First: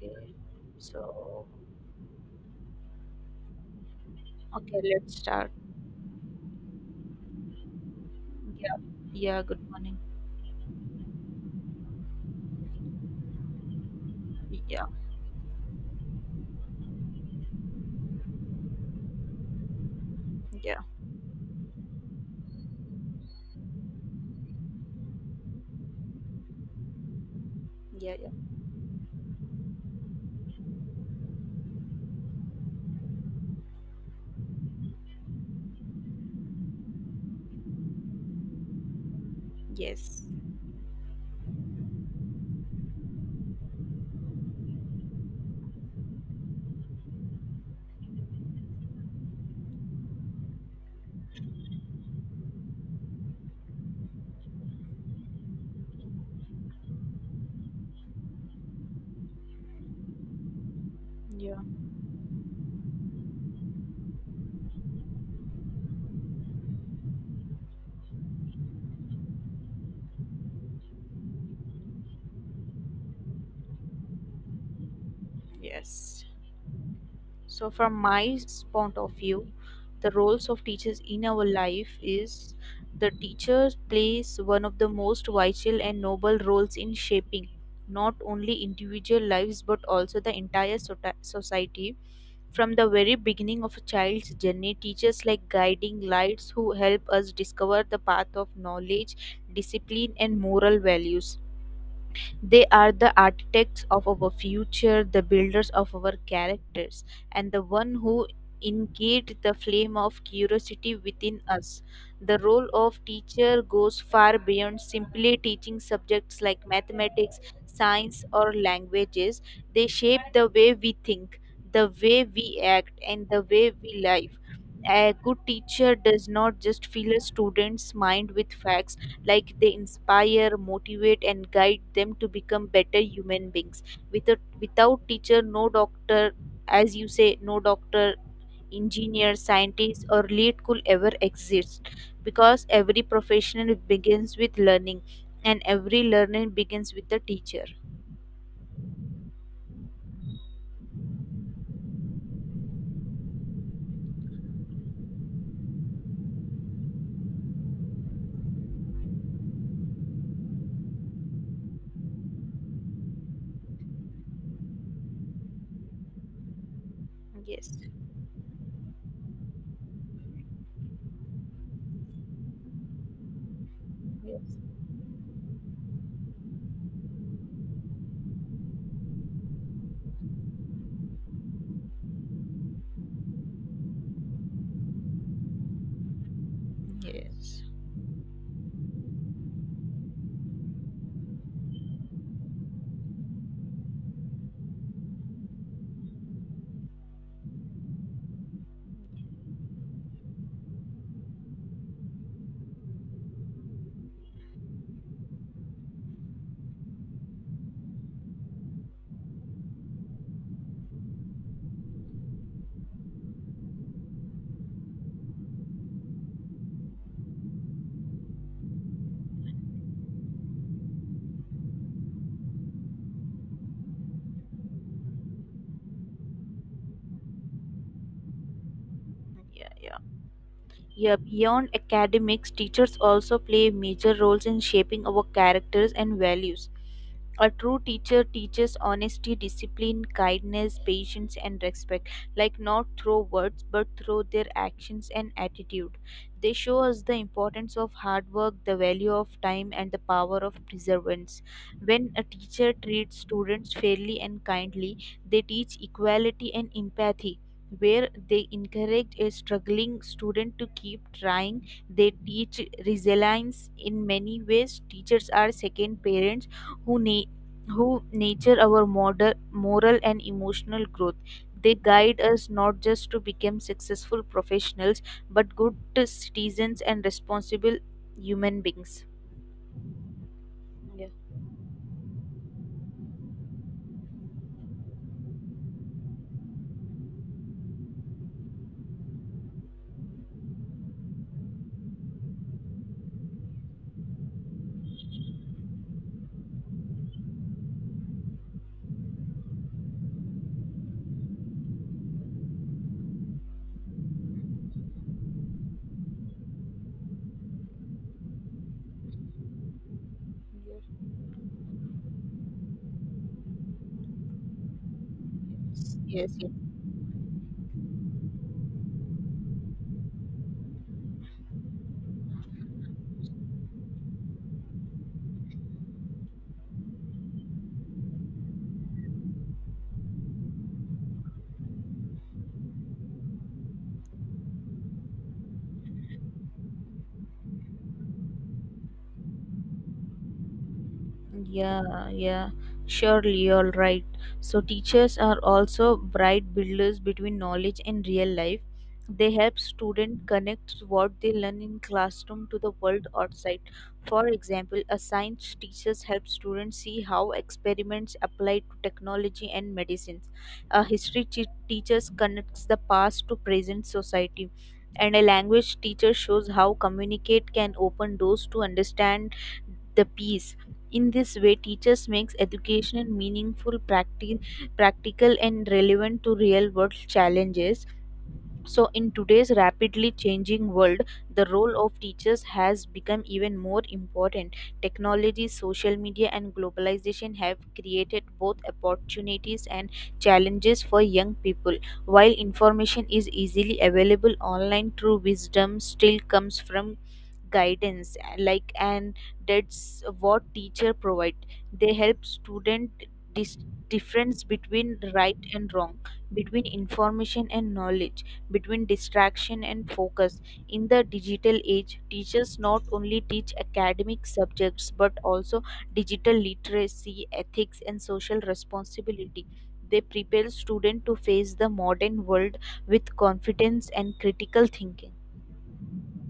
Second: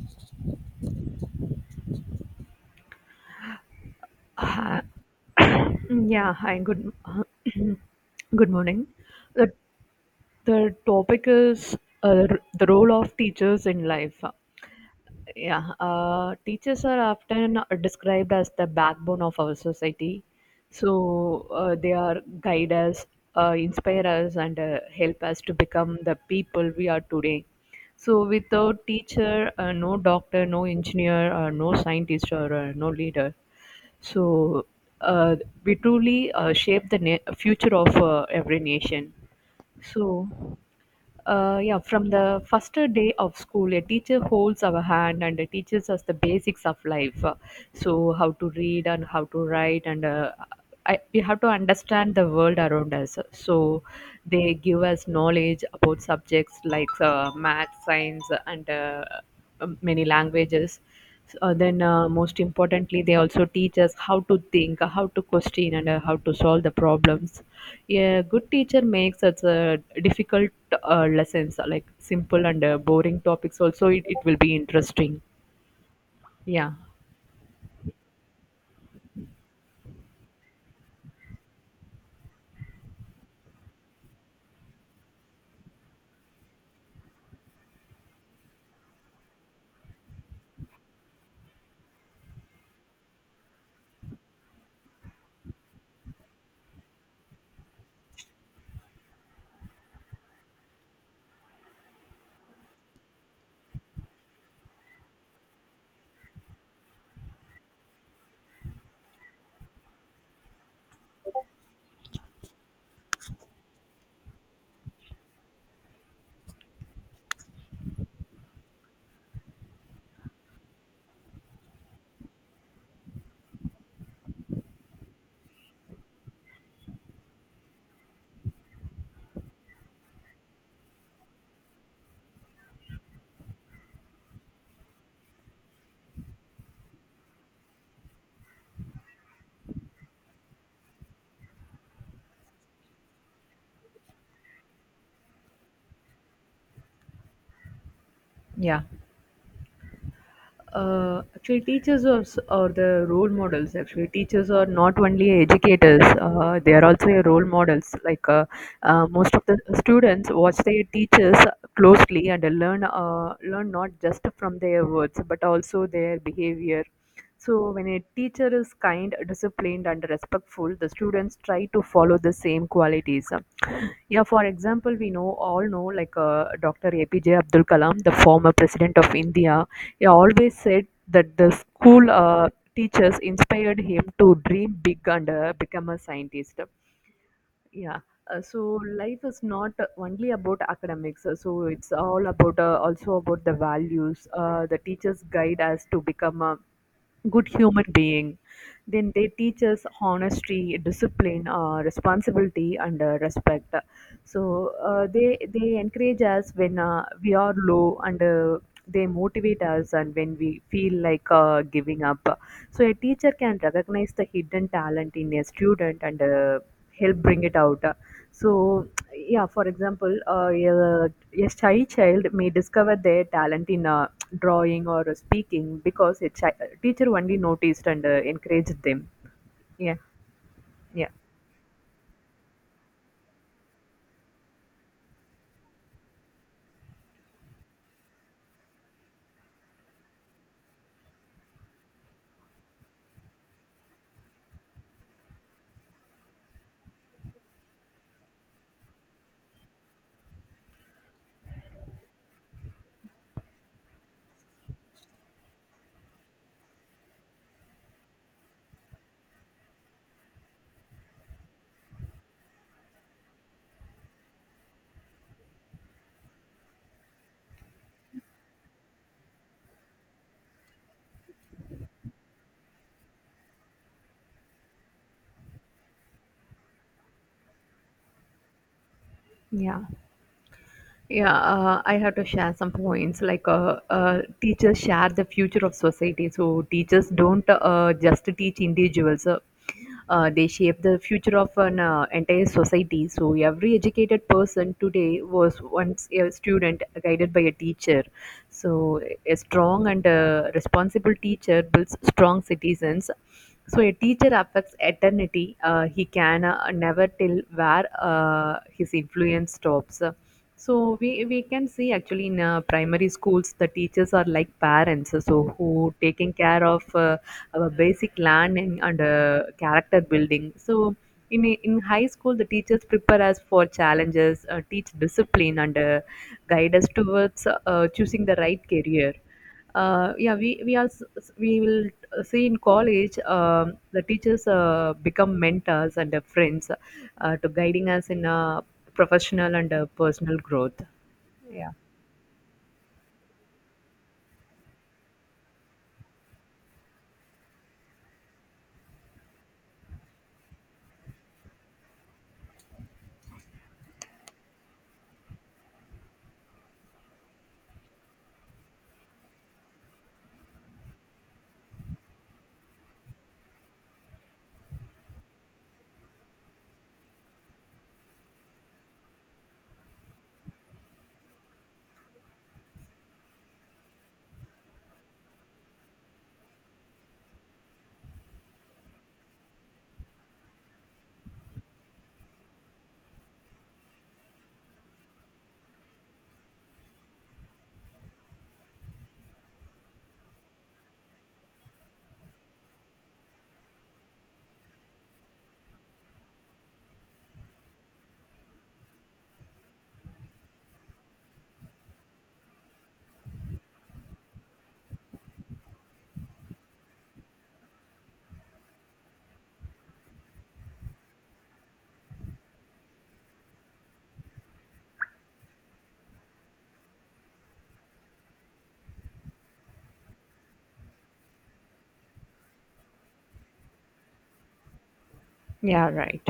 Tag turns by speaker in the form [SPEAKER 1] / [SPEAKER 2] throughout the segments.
[SPEAKER 1] Okay. So, okay,
[SPEAKER 2] Hi-
[SPEAKER 1] let's start.
[SPEAKER 2] Yeah, hi, good good
[SPEAKER 1] Yeah.
[SPEAKER 2] morning.
[SPEAKER 1] Yeah,
[SPEAKER 2] The
[SPEAKER 1] good morning.
[SPEAKER 2] the topic is the role of teachers in life.
[SPEAKER 1] Yeah.
[SPEAKER 2] Yeah, teachers are often described as the backbone of our society.
[SPEAKER 1] Yeah.
[SPEAKER 2] So they are guide us, inspire us, and help us to become the people we are today.
[SPEAKER 1] Yeah,
[SPEAKER 2] So
[SPEAKER 1] yeah.
[SPEAKER 2] without teacher, no doctor, no engineer, no scientist, or no leader. So uh, we truly shape the future of every nation.
[SPEAKER 1] Yes.
[SPEAKER 2] So yeah, from the first day of school, a teacher holds our hand and teaches us the basics of life. So, how to read and how to write, and we have to understand the world around us. So they give us knowledge about subjects like math, science, and many languages. So,
[SPEAKER 1] Yeah.
[SPEAKER 2] most importantly, they also teach us how to think, how to question, and how to solve the problems. A good teacher makes such difficult lessons like simple and boring topics. Also, it will be interesting.
[SPEAKER 1] Yes.
[SPEAKER 2] Yeah,
[SPEAKER 1] So, from point of view, the roles of teachers in our life is the teacher plays one of the most vital and noble roles in shaping not only individual lives but also the entire society. From the very beginning of a child's journey, teachers like guiding lights who help us discover the path of knowledge, discipline, and moral values, they are the architects of our future, the builders of our characters, and the one who ingate the flame of curiosity within us. The role of teacher goes far beyond simply teaching subjects like mathematics, science, or languages. They shape the way we think, the way we act, and the way we live. A good teacher does not just fill a student's mind with facts, like they inspire, motivate, and guide them to become better human beings. Without teacher, no doctor, as you say, no doctor, engineer, scientist, or lead could ever exist, because every professional begins with learning and every learning begins with the teacher.
[SPEAKER 2] yeah. Actually teachers are, are the role models. Actually teachers are not only educators, they are also your role models, most of the students watch their teachers closely and learn not just from their words but also their behavior.
[SPEAKER 1] Yes.
[SPEAKER 2] So when a teacher is kind, disciplined and respectful, the students try to follow the same qualities. Yeah, for
[SPEAKER 1] Yes.
[SPEAKER 2] example, we know all know like Dr. APJ Abdul Kalam, the former president of India, he always said that the school teachers inspired him to dream big and become a scientist.
[SPEAKER 1] Yes.
[SPEAKER 2] Yeah. So life is not only about academics. So it's all about also about the values. The teachers guide us to become a good human being. Then they teach us honesty, discipline, responsibility, and respect. So they encourage us when we are low, and they motivate us, and when we feel like giving up. So a teacher can recognize the hidden talent in a student and help bring it out. So yeah, for example, a shy child may discover their talent in drawing or speaking because a teacher only noticed and encouraged them.
[SPEAKER 1] Yeah,
[SPEAKER 2] Yeah,
[SPEAKER 1] yeah.
[SPEAKER 2] yeah.
[SPEAKER 1] Yeah, beyond academics, teachers also play major roles in shaping our characters and values. A true teacher teaches honesty, discipline, kindness, patience, and respect, like not through words but through their actions and attitude. They show us the importance of hard work, the value of time, and the power of perseverance. When a teacher treats students fairly and kindly, they teach equality and empathy. Where they encourage a struggling student to keep trying, they teach resilience in many ways. Teachers are second parents who na- who nature our model, moral and emotional growth. They guide us not just to become successful professionals, but good citizens and responsible human beings.
[SPEAKER 2] Yeah.
[SPEAKER 1] Yeah.
[SPEAKER 2] Yeah, I have to share some points. Like, teachers share the future of society. So, teachers don't just teach individuals, they shape the future of an entire society. So, every educated person today was once a student guided by a teacher. So, a strong and responsible teacher builds strong citizens. So a teacher affects eternity. He can never tell where his influence stops.
[SPEAKER 1] Yeah.
[SPEAKER 2] So we can see actually in primary schools the teachers are like parents, so who
[SPEAKER 1] Yes.
[SPEAKER 2] taking care of our basic learning and character building. So in high school the teachers prepare us for challenges, teach discipline and guide us towards choosing the right career. Yeah, we will see in college, the teachers become mentors and friends to guiding us in professional and personal growth. Yeah,
[SPEAKER 1] Yeah, yeah, surely you're right. So, teachers are also bright builders between knowledge and real life. They help students connect what they learn in classroom to the world outside. For example, a science teachers help students see how experiments apply to technology and medicines. A teachers connects the past to present society. And a language teacher shows how communicate can open doors to understand the peace. In this way, teachers makes education meaningful, practical, and relevant to real-world challenges. So, in today's rapidly changing world, the role of teachers has become even more important. Technology, social media, and globalization have created both opportunities and challenges for young people. While information is easily available online, true wisdom still comes from guidance, like, and that's what teacher provide. They help student dis- difference between right and wrong, between information and knowledge, between distraction and focus. In the digital age, teachers not only teach academic subjects but also digital literacy, ethics, and social responsibility. They prepare students to face the modern world with confidence and critical thinking.
[SPEAKER 2] yeah, right.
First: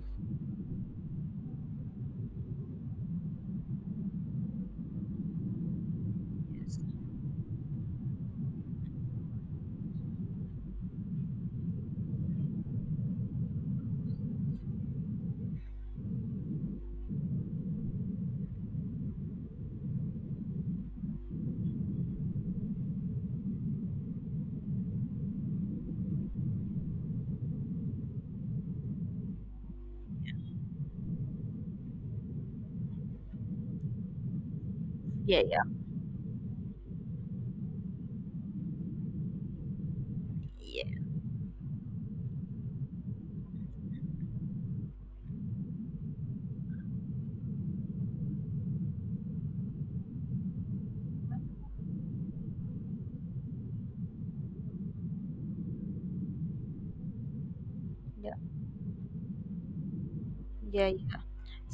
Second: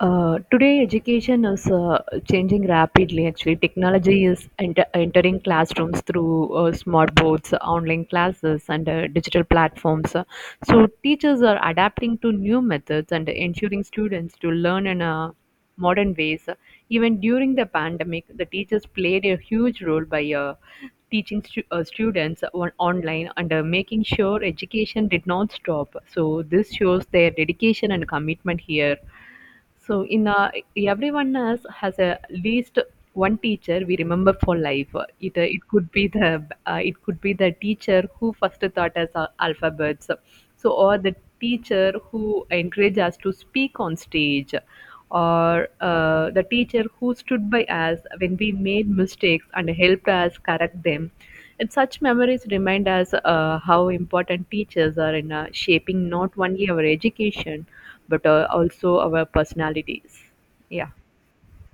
[SPEAKER 2] Today, education is changing rapidly. Actually, technology is entering classrooms through smart boards, online classes, and digital platforms. So, teachers are adapting to new methods and ensuring students to learn in modern ways. Even during the pandemic, the teachers played a huge role by teaching students online and making sure education did not stop. So, this shows their dedication and commitment here. So in everyone has a least one teacher we remember for life.
[SPEAKER 1] Yeah, yeah.
[SPEAKER 2] It could be the it could be the teacher who first taught us alphabets. So
[SPEAKER 1] Yeah.
[SPEAKER 2] or the teacher who encouraged us to speak on stage, or the teacher who stood by us when we made mistakes and helped us correct them. And such memories remind us how important teachers are in shaping not only our education but
[SPEAKER 1] Yeah,
[SPEAKER 2] also our personalities. Yeah.
[SPEAKER 1] yeah.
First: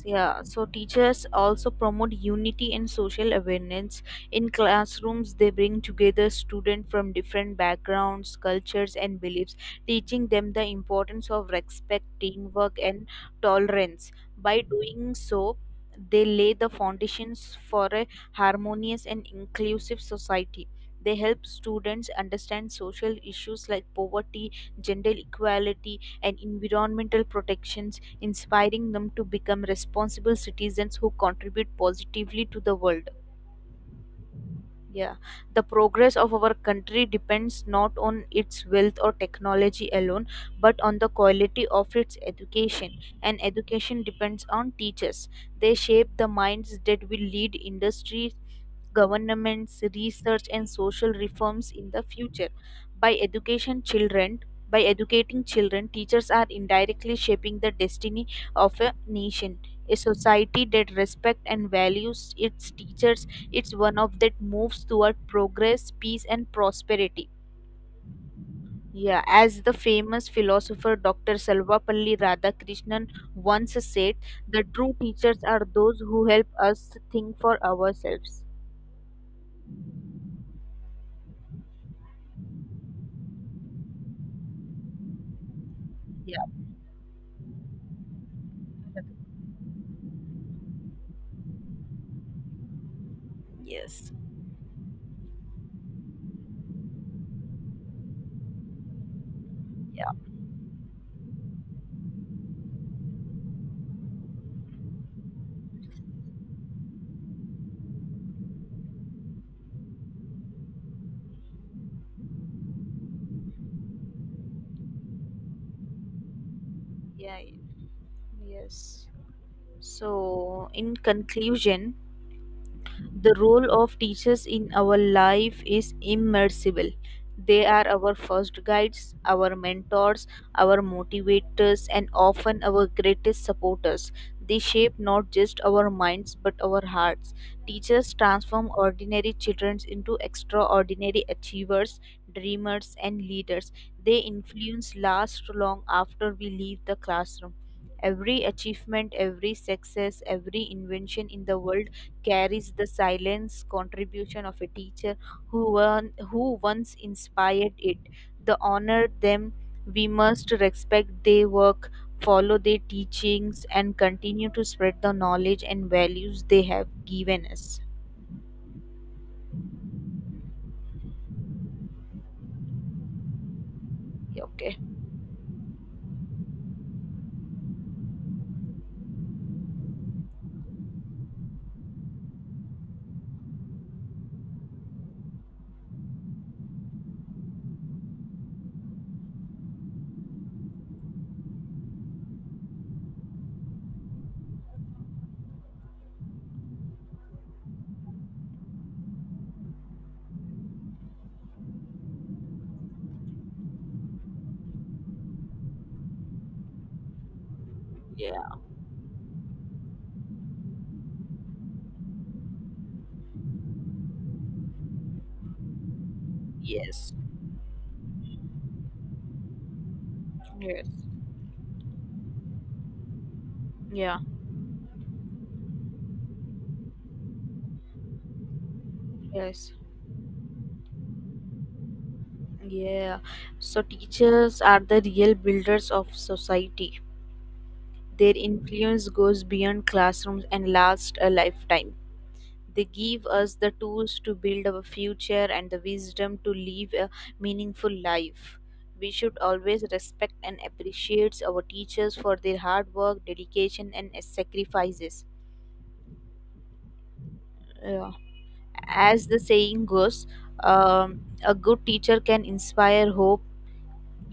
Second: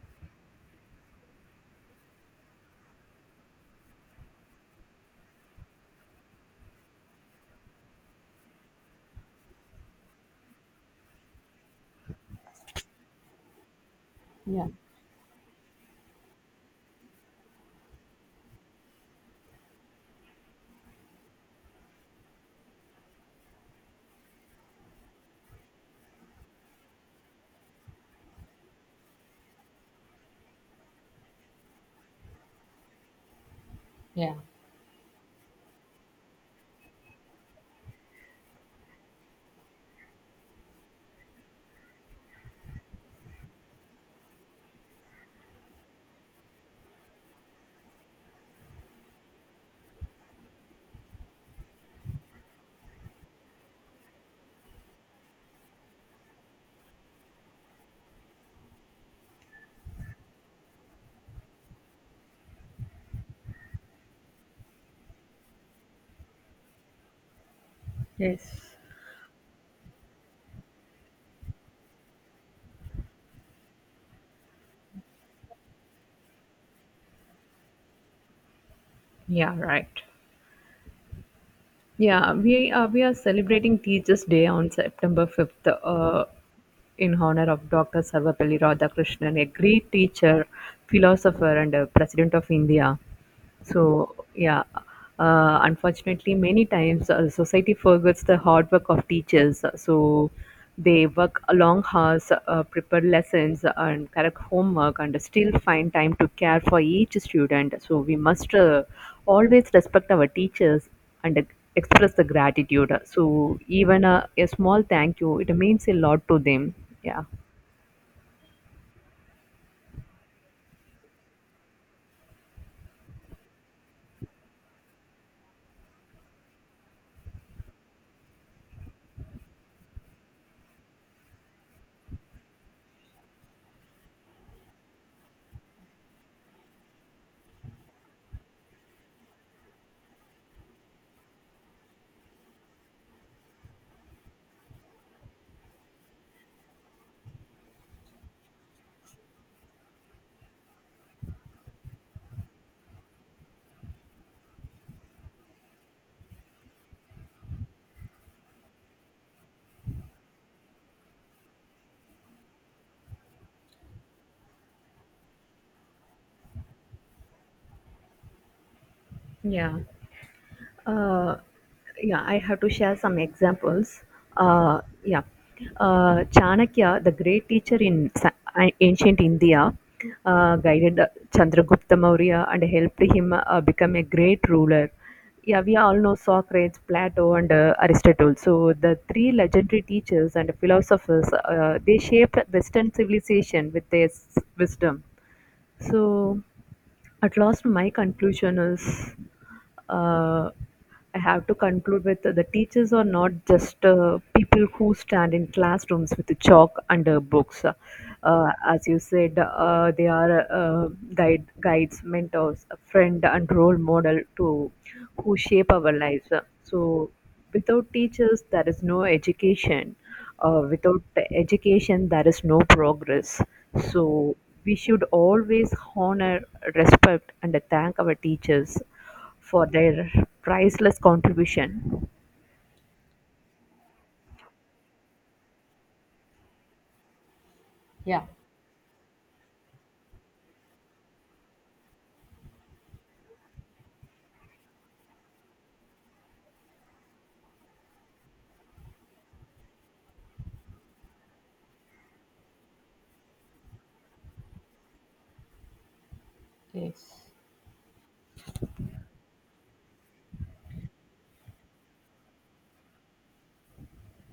[SPEAKER 1] Yeah, so teachers also promote unity and social awareness. In classrooms, they bring together students from different backgrounds, cultures, and beliefs, teaching them the importance of respect, teamwork, and tolerance. By
[SPEAKER 2] Yeah,
[SPEAKER 1] doing so, they lay the foundations for a harmonious and inclusive society. They help students understand social issues like poverty, gender equality, and environmental protections, inspiring them to become responsible citizens who contribute positively to the world.
[SPEAKER 2] yeah.
[SPEAKER 1] Yeah, the progress of our country depends not on its wealth or technology alone, but on the quality of its education. And education depends on teachers. They shape the minds that will lead industries, governments, research, and social reforms in the future. By education, children, by educating children, teachers are indirectly shaping the destiny of a nation. A society that respects and values its teachers, it's one of that moves toward progress, peace, and prosperity.
[SPEAKER 2] Yes,
[SPEAKER 1] Yeah, as the famous philosopher Dr. Salvapalli Radhakrishnan once said, the true teachers are those who help us think for ourselves.
[SPEAKER 2] yeah, right. Yeah, we are celebrating Teachers' Day on September 5th,
[SPEAKER 1] Yeah.
[SPEAKER 2] in honor of Dr. Sarvapalli Radhakrishnan, a great teacher, philosopher, and president of India. So
[SPEAKER 1] Yes.
[SPEAKER 2] yeah, unfortunately, many times society forgets the hard work of teachers.
[SPEAKER 1] Yeah.
[SPEAKER 2] So they work long hours, prepare lessons, and correct homework, and still find time to care for each student. So we must always respect our teachers and express the gratitude. So even a small thank you, it means a lot to them. Yeah.
[SPEAKER 1] Yeah. Yes. So, in conclusion, the role of teachers in our life is immersible. They are our first guides, our mentors, our motivators, and often our greatest supporters. They shape not just our minds but our hearts. Teachers transform ordinary children into extraordinary achievers, dreamers, and leaders. They influence lasts long after we leave the classroom. Every achievement, every success, every invention in the world carries the silence contribution of a teacher who, won, who once inspired it. The honor them, we must respect their work, follow their teachings, and continue to spread the knowledge and values they have given us.
[SPEAKER 2] Yeah. Uh, yeah, I have to share some examples.
[SPEAKER 1] Okay.
[SPEAKER 2] Uh, yeah, Chanakya, the great teacher in ancient India, guided Chandragupta Maurya and helped him become a great ruler. Yeah, we all know Socrates, Plato, and Aristotle. So the three legendary teachers and philosophers, they shaped Western civilization with their wisdom. So at last, my conclusion is uh, I have to conclude with the teachers are not just people who stand in classrooms with a chalk and books.
[SPEAKER 1] Yeah.
[SPEAKER 2] As you said, they are guides, mentors, a friend, and role model to who shape our lives. So,
[SPEAKER 1] Yes.
[SPEAKER 2] without teachers, there is no education,
[SPEAKER 1] Yes.
[SPEAKER 2] without education there is no progress,
[SPEAKER 1] Yeah.
[SPEAKER 2] so we should always honor, respect and thank our teachers for
[SPEAKER 1] Yes.
[SPEAKER 2] their priceless contribution.
[SPEAKER 1] Yeah. So teachers are the real builders of society.
[SPEAKER 2] Yeah,
[SPEAKER 1] Their influence goes beyond classrooms and lasts a lifetime. They give us the tools to build our future and the wisdom to live a meaningful life. We should always respect and appreciate our teachers for their hard work, dedication, and sacrifices.
[SPEAKER 2] yes.
[SPEAKER 1] Yeah. As the saying goes, a good teacher can inspire hope,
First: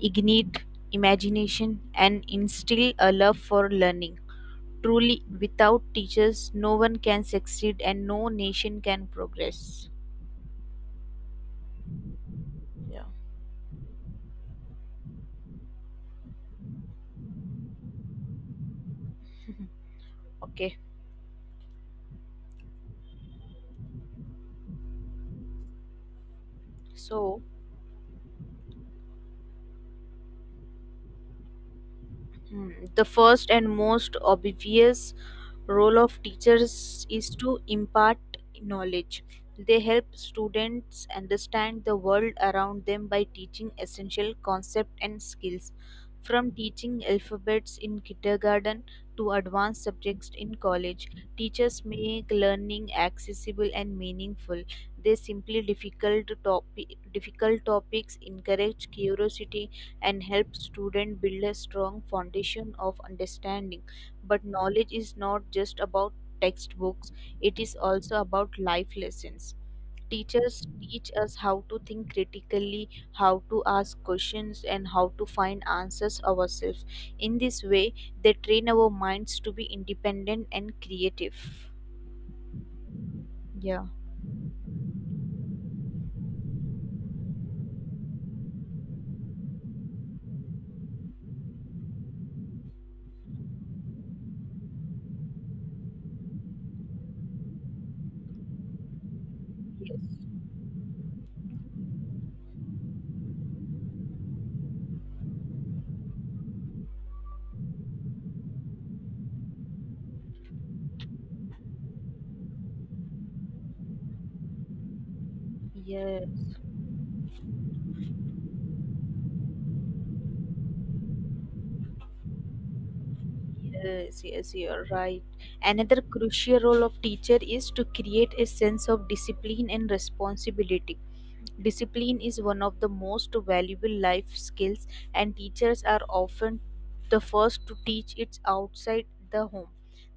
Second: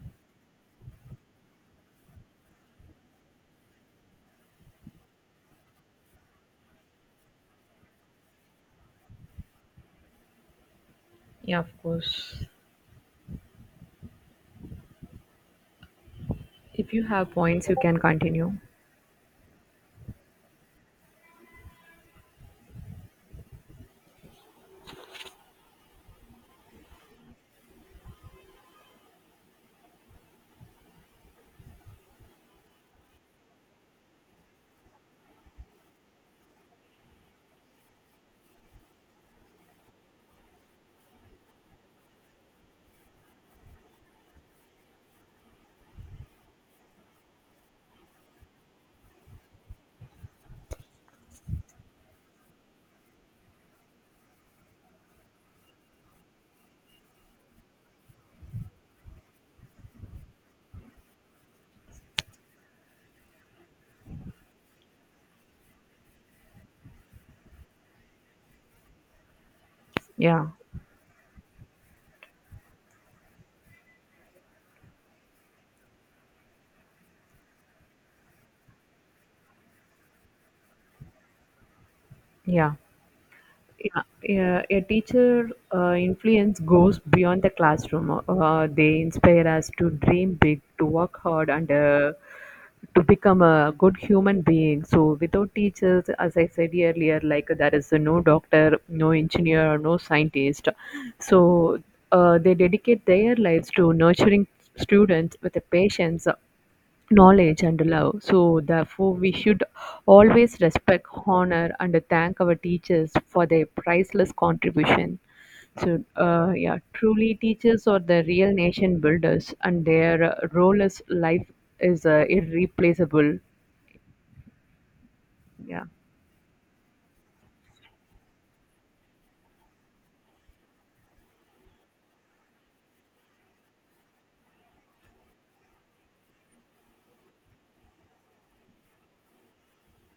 [SPEAKER 1] ignite imagination, and instill a love for learning. Truly, without teachers, no one can succeed and no nation can progress.
[SPEAKER 2] Yeah, of course.
[SPEAKER 1] Yeah.
[SPEAKER 2] If you have points you can continue.
[SPEAKER 1] Mhm. Okay. So, Hmm, the first and most obvious role of teachers is to impart knowledge. They help students understand the world around them by teaching essential concepts and skills. From teaching alphabets in kindergarten to advanced subjects in college, teachers make learning accessible and meaningful. They simply difficult topics, encourage curiosity, and help students build a strong foundation of understanding. But knowledge is not just about textbooks, it is also about life lessons.
[SPEAKER 2] Yeah,
[SPEAKER 1] Teachers teach us how to think critically, how to ask questions, and how to find answers ourselves. In this way, they train our minds to be independent and creative.
[SPEAKER 2] yeah.
[SPEAKER 1] Yeah.
[SPEAKER 2] Yeah, yeah, a teacher influence goes beyond the classroom. They inspire us to dream big, to work hard, and to become a good human being. So, without teachers, as I said earlier, like there is no doctor, no engineer, no
[SPEAKER 1] Yes.
[SPEAKER 2] scientist. So, they dedicate their lives to nurturing students with a patience, knowledge and love. So, therefore, we should always respect, honor, and thank our teachers for their priceless contribution. So,
[SPEAKER 1] Yes.
[SPEAKER 2] yeah, truly, teachers are the real nation builders, and their role as life is irreplaceable.
[SPEAKER 1] Yes, yes, you're right.
[SPEAKER 2] Yeah,
[SPEAKER 1] Another crucial role of teacher is to create a sense of discipline and responsibility. Discipline is one of the most valuable life skills, and teachers are often the first to teach it outside the home.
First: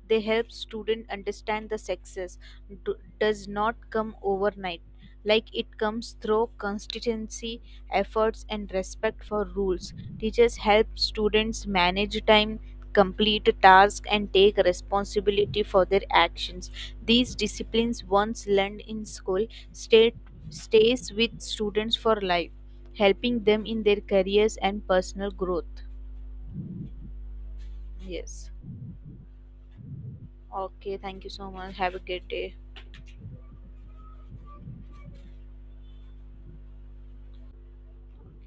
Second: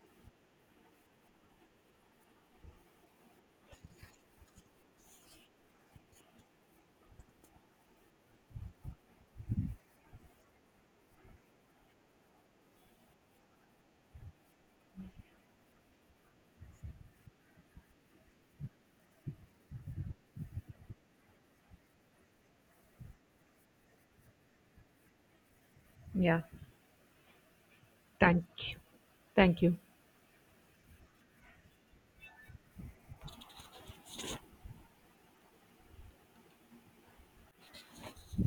[SPEAKER 1] They help student understand the sexes do, does not come overnight, like it comes through consistency, efforts, and respect for rules. Teachers help students manage time, complete tasks, and take responsibility for their actions. These disciplines once learned in school, stay, stays with students for life, helping them in their careers and personal growth.
[SPEAKER 2] yeah. Thank
[SPEAKER 1] Yes.
[SPEAKER 2] you. Thank you.
[SPEAKER 1] Okay, thank you so much, have a great day.